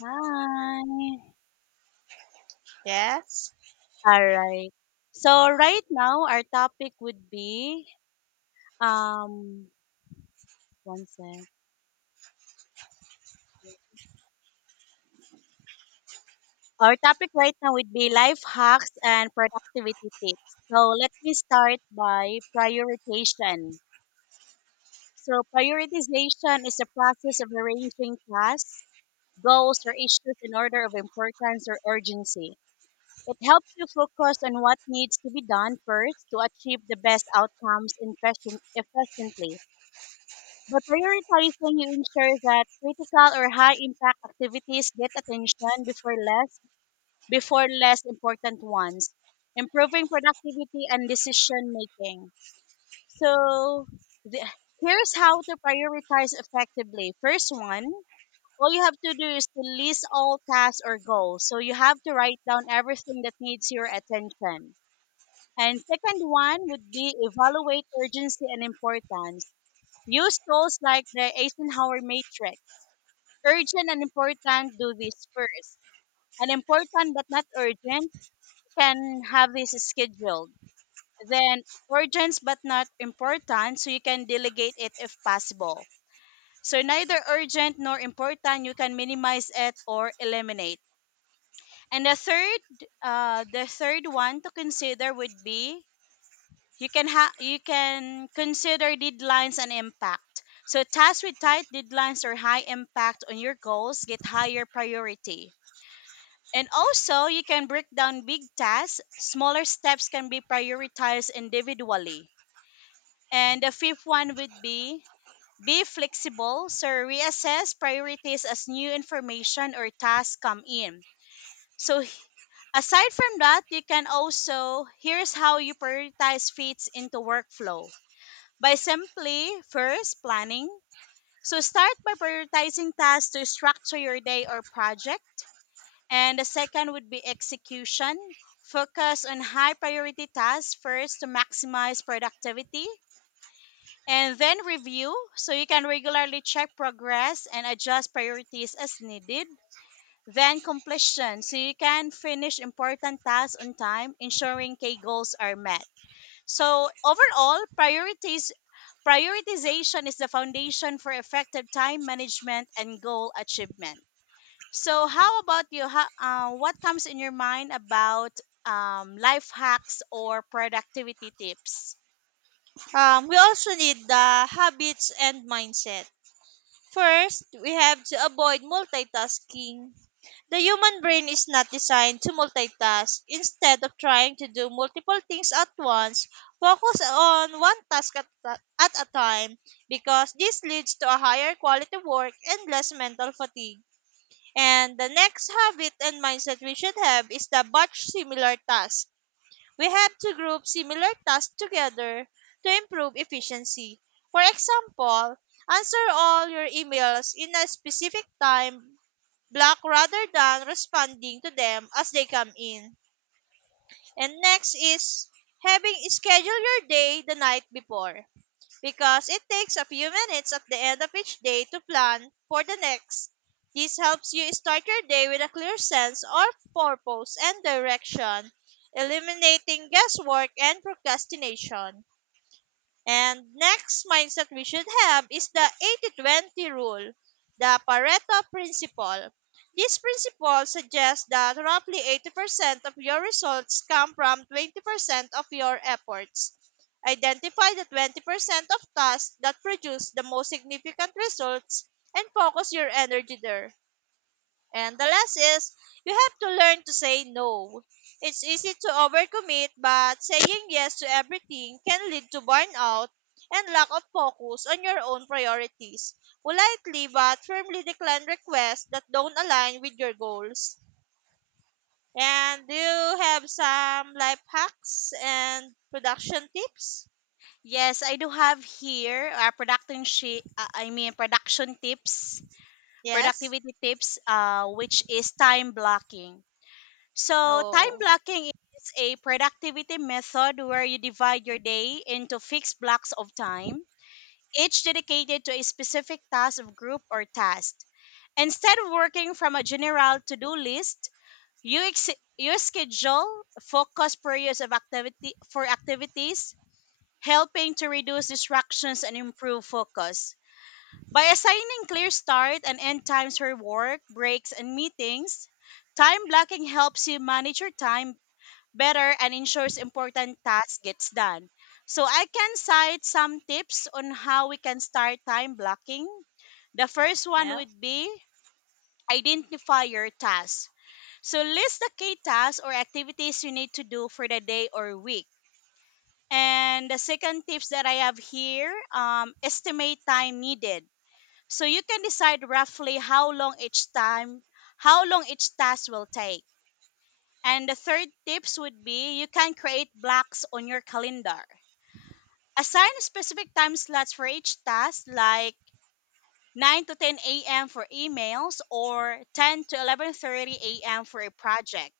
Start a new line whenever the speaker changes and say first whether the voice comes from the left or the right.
left: Hi.
right: Yes.
left: All right. So right now our topic would be um one sec. Our topic right now would be life hacks and productivity tips. So let me start by prioritization. So prioritization is the process of arranging tasks, goals, or issues in order of importance or urgency. It helps you focus on what needs to be done first to achieve the best outcomes efficiently. By prioritizing, you ensure that critical or high impact activities get attention before less important ones, improving productivity and decision making. So the, Here's how to prioritize effectively. First one, all you have to do is to list all tasks or goals. So you have to write down everything that needs your attention. And second one would be evaluate urgency and importance. Use tools like the Eisenhower matrix. Urgent and important, do this first. And important but not urgent, you can have this scheduled. Then urgent but not important, so you can delegate it if possible. So neither urgent nor important, you can minimize it or eliminate. And the third one to consider would be, you can consider deadlines and impact. So tasks with tight deadlines or high impact on your goals get higher priority. And also, you can break down big tasks. Smaller steps can be prioritized individually. And the fifth one would be flexible. So reassess priorities as new information or tasks come in. So aside from that, you can also here's how you prioritize fits into workflow, by simply first planning. So start by prioritizing tasks to structure your day or project. And the second would be execution. Focus on high priority tasks first to maximize productivity. And then review so you can regularly check progress and adjust priorities as needed. Then completion so you can finish important tasks on time, ensuring key goals are met. So overall, priorities prioritization is the foundation for effective time management and goal achievement. So, how about you? What comes in your mind about life hacks or productivity tips?
right: We also need the habits and mindset. First, we have to avoid multitasking. The human brain is not designed to multitask. Instead of trying to do multiple things at once, focus on one task at a time because this leads to a higher quality work and less mental fatigue. And the next habit and mindset we should have is the batch similar task. We have to group similar tasks together to improve efficiency. For example, answer all your emails in a specific time block rather than responding to them as they come in. And next is having schedule your day the night before because it takes a few minutes at the end of each day to plan for the next. This helps you start your day with a clear sense of purpose and direction, eliminating guesswork and procrastination. And next mindset we should have is the 80-20 rule, the Pareto principle. This principle suggests that roughly 80% of your results come from 20% of your efforts. Identify the 20% of tasks that produce the most significant results and focus your energy there. And the last is you have to learn to say no. It's easy to overcommit, but saying yes to everything can lead to burnout and lack of focus on your own priorities. Politely but firmly decline requests that don't align with your goals. And do you have some life hacks and production tips?
left: Yes, I do have here production I mean production tips,
right: Yes?
left: productivity tips, which is time blocking. So time
right: Oh,
left: blocking is a productivity method where you divide your day into fixed blocks of time each dedicated to a specific task of group or task. Instead of working from a general to-do list, you, ex- you schedule focus periods of activity for activities, helping to reduce distractions and improve focus. By assigning clear start and end times for work, breaks, and meetings, time blocking helps you manage your time better and ensures important tasks gets done. So I can cite some tips on how we can start time blocking. The first one
right: yeah.
left: would be identify your tasks. So list the key tasks or activities you need to do for the day or week. And the second tips that I have here, estimate time needed. So you can decide roughly how long each task will take, and the third tips would be you can create blocks on your calendar. Assign specific time slots for each task like 9 to 10 a.m. for emails or 10 to 11:30 a.m. for a project.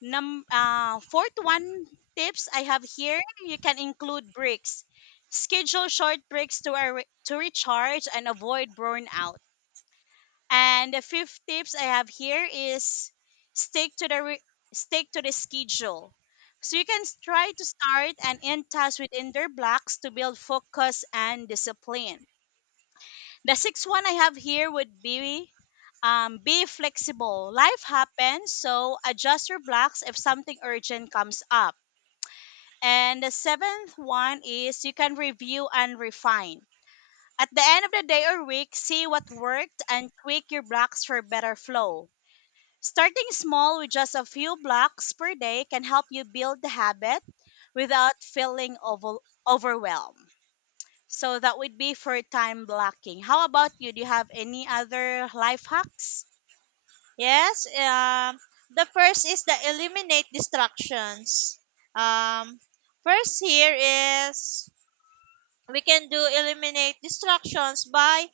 left: Fourth one tips I have here, you can include breaks. Schedule short breaks to, to recharge and avoid burnout. And the fifth tips I have here is stick to the re- stick to the schedule. So you can try to start and end tasks within their blocks to build focus and discipline. The sixth one I have here would be flexible. Life happens, so adjust your blocks if something urgent comes up. And the seventh one is you can review and refine. At the end of the day or week, see what worked and tweak your blocks for better flow. Starting small with just a few blocks per day can help you build the habit without overwhelmed. So that would be for time blocking. How about you? Do you have any other life hacks?
right: Yes, the first is the eliminate distractions. Um, first here is we can do eliminate distractions by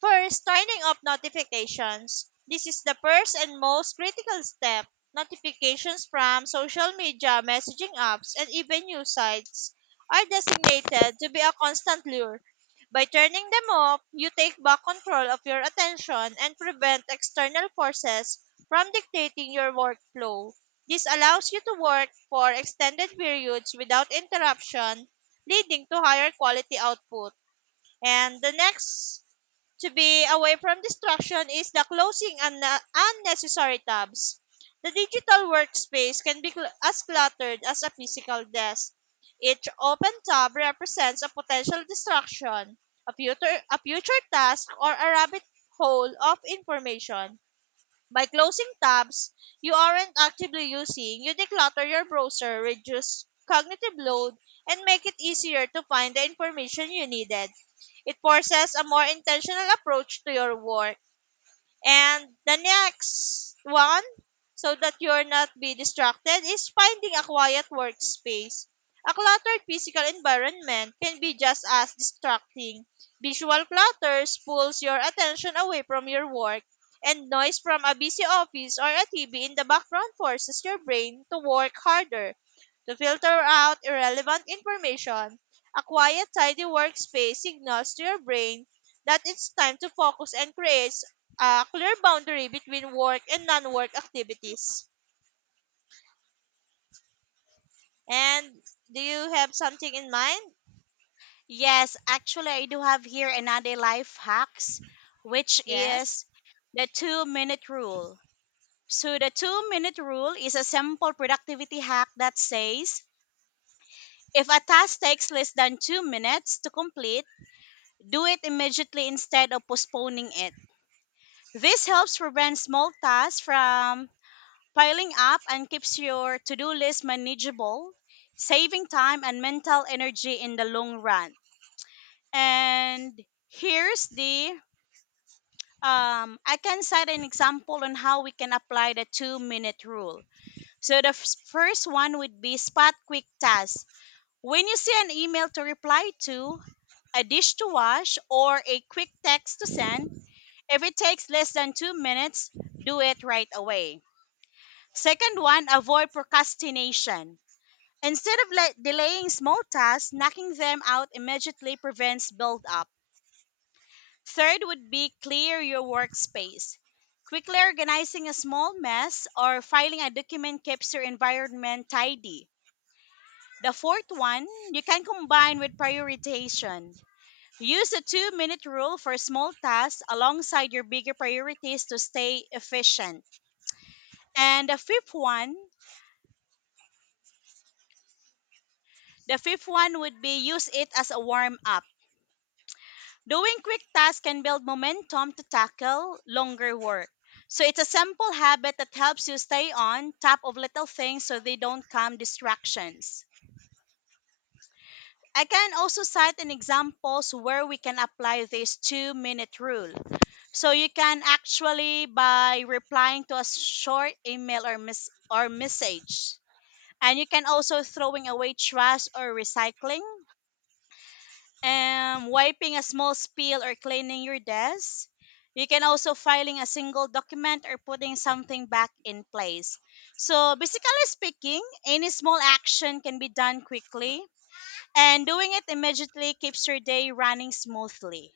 right: first, turning off notifications. This is the first and most critical step. Notifications from social media, messaging apps, and even news sites are designated to be a constant lure. By turning them off, you take back control of your attention and prevent external forces from dictating your workflow. This allows you to work for extended periods without interruption, leading to higher quality output. And the next to be away from distraction is the closing unnecessary tabs. The digital workspace can be as cluttered as a physical desk. Each open tab represents a potential distraction, a future task, or a rabbit hole of information. By closing tabs you aren't actively using, you declutter your browser, reduce cognitive load, and make it easier to find the information you needed. It forces a more intentional approach to your work. And the next one, so that you're not be distracted, is finding a quiet workspace. A cluttered physical environment can be just as distracting. Visual clutter pulls your attention away from your work, and noise from a busy office or a TV in the background forces your brain to work harder to filter out irrelevant information. A quiet, tidy workspace signals to your brain that it's time to focus and create a clear boundary between work and non-work activities. And do you have something in mind?
left: Yes, actually, I do have here another life hacks, which
right: Yes.
left: is the 2 minute rule. So, the 2 minute rule is a simple productivity hack that says if a task takes less than 2 minutes to complete, do it immediately instead of postponing it. This helps prevent small tasks from piling up and keeps your to do list manageable, saving time and mental energy in the long run. And here's the I can set an example on how we can apply the 2 minute rule. So the first one would be spot quick tasks. When you see an email to reply to, a dish to wash, or a quick text to send, if it takes less than 2 minutes, do it right away. Second one, avoid procrastination. Instead of delaying small tasks, knocking them out immediately prevents build-up. Third would be clear your workspace. Quickly organizing a small mess or filing a document keeps your environment tidy. The fourth one, you can combine with prioritization. Use the 2 minute rule for small tasks alongside your bigger priorities to stay efficient. And the fifth one would be use it as a warm up. Doing quick tasks can build momentum to tackle longer work. So it's a simple habit that helps you stay on top of little things so they don't come distractions. I can also cite an examples where we can apply this 2 minute rule. So you can actually by replying to a short email or message. And you can also throwing away trash or recycling wiping a small spill or cleaning your desk. You can also filing a single document or putting something back in place. So basically speaking, any small action can be done quickly and doing it immediately keeps your day running smoothly.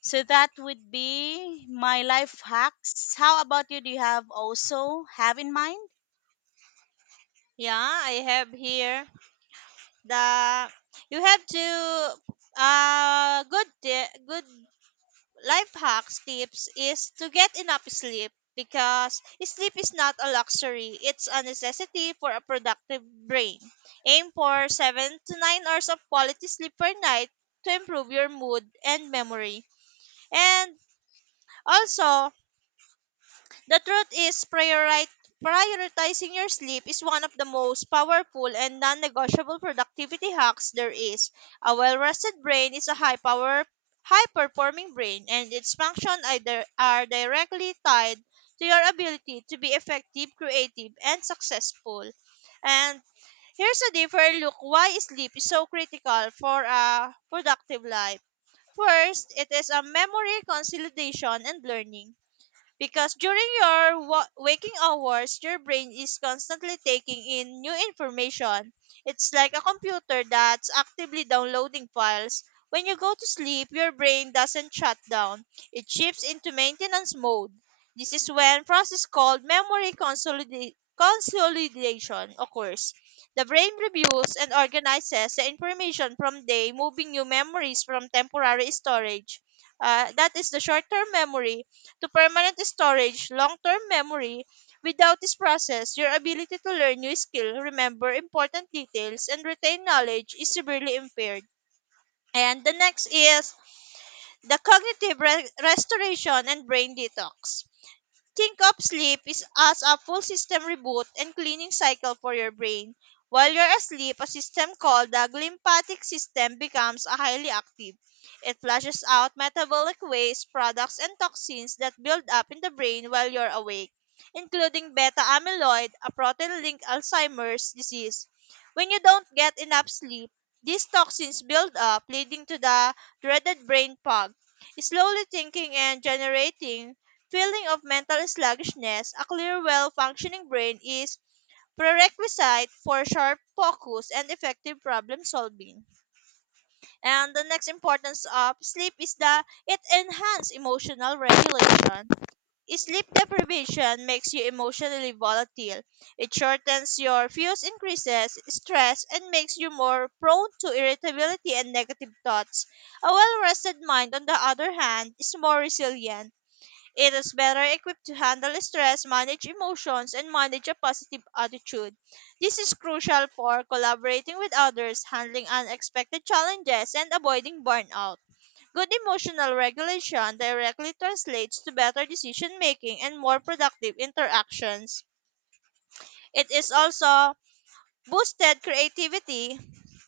left: So that would be my life hacks. How about you? Do you have also have in mind?
right: Yeah, I have here the you have to good good life hacks tips is to get enough sleep, because sleep is not a luxury, it's a necessity for a productive brain. Aim for 7 to 9 hours of quality sleep per night to improve your mood and memory. And also, the truth is, prioritizing your sleep is one of the most powerful and non negotiable productivity hacks there is. A well rested brain is a high power, high performing brain, and its function either are directly tied to your ability to be effective, creative, and successful. And here's a deeper look why sleep is so critical for a productive life. First, it is a memory consolidation and learning because during your waking hours, your brain is constantly taking in new information. It's like a computer that's actively downloading files. When you go to sleep, your brain doesn't shut down. It shifts into maintenance mode. This is when process called memory consolidation occurs. The brain reviews and organizes the information from day, moving new memories from temporary storage. That is the short-term memory to permanent storage, long-term memory. Without this process, your ability to learn new skill, remember important details, and retain knowledge is severely impaired. And the next is the cognitive restoration and brain detox. Think of sleep is as a full system reboot and cleaning cycle for your brain. While you're asleep, a system called the glymphatic system becomes a highly active. It flushes out metabolic waste, products, and toxins that build up in the brain while you're awake, including beta amyloid, a protein linked Alzheimer's disease. When you don't get enough sleep, these toxins build up, leading to the dreaded brain fog. Slowly thinking and generating feeling of mental sluggishness, a clear, well functioning brain is prerequisite for sharp focus and effective problem solving. And the next importance of sleep is that it enhances emotional regulation. Sleep deprivation makes you emotionally volatile. It shortens your fuse, increases stress, and makes you more prone to irritability and negative thoughts. A well rested mind, on the other hand, is more resilient, it is better equipped to handle stress, manage emotions, and manage a positive attitude. This is crucial for collaborating with others, handling unexpected challenges, and avoiding burnout. Good emotional regulation directly translates to better decision making and more productive interactions. It is also boosted creativity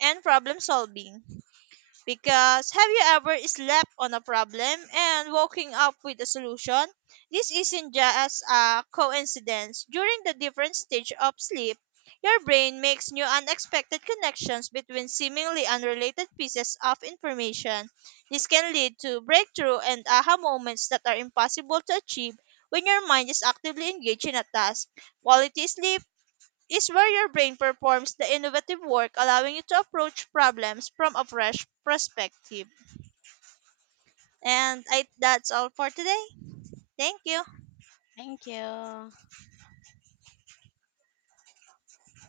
right: and problem solving. Because have you ever slept on a problem and woken up with a solution? This isn't just a coincidence. During the different stage of sleep, your brain makes new unexpected connections between seemingly unrelated pieces of information. This can lead to breakthrough and aha moments that are impossible to achieve when your mind is actively engaged in a task. Quality sleep is where your brain performs the innovative work, allowing you to approach problems from a fresh perspective. And I, that's all for today. Thank you.
left: Thank you.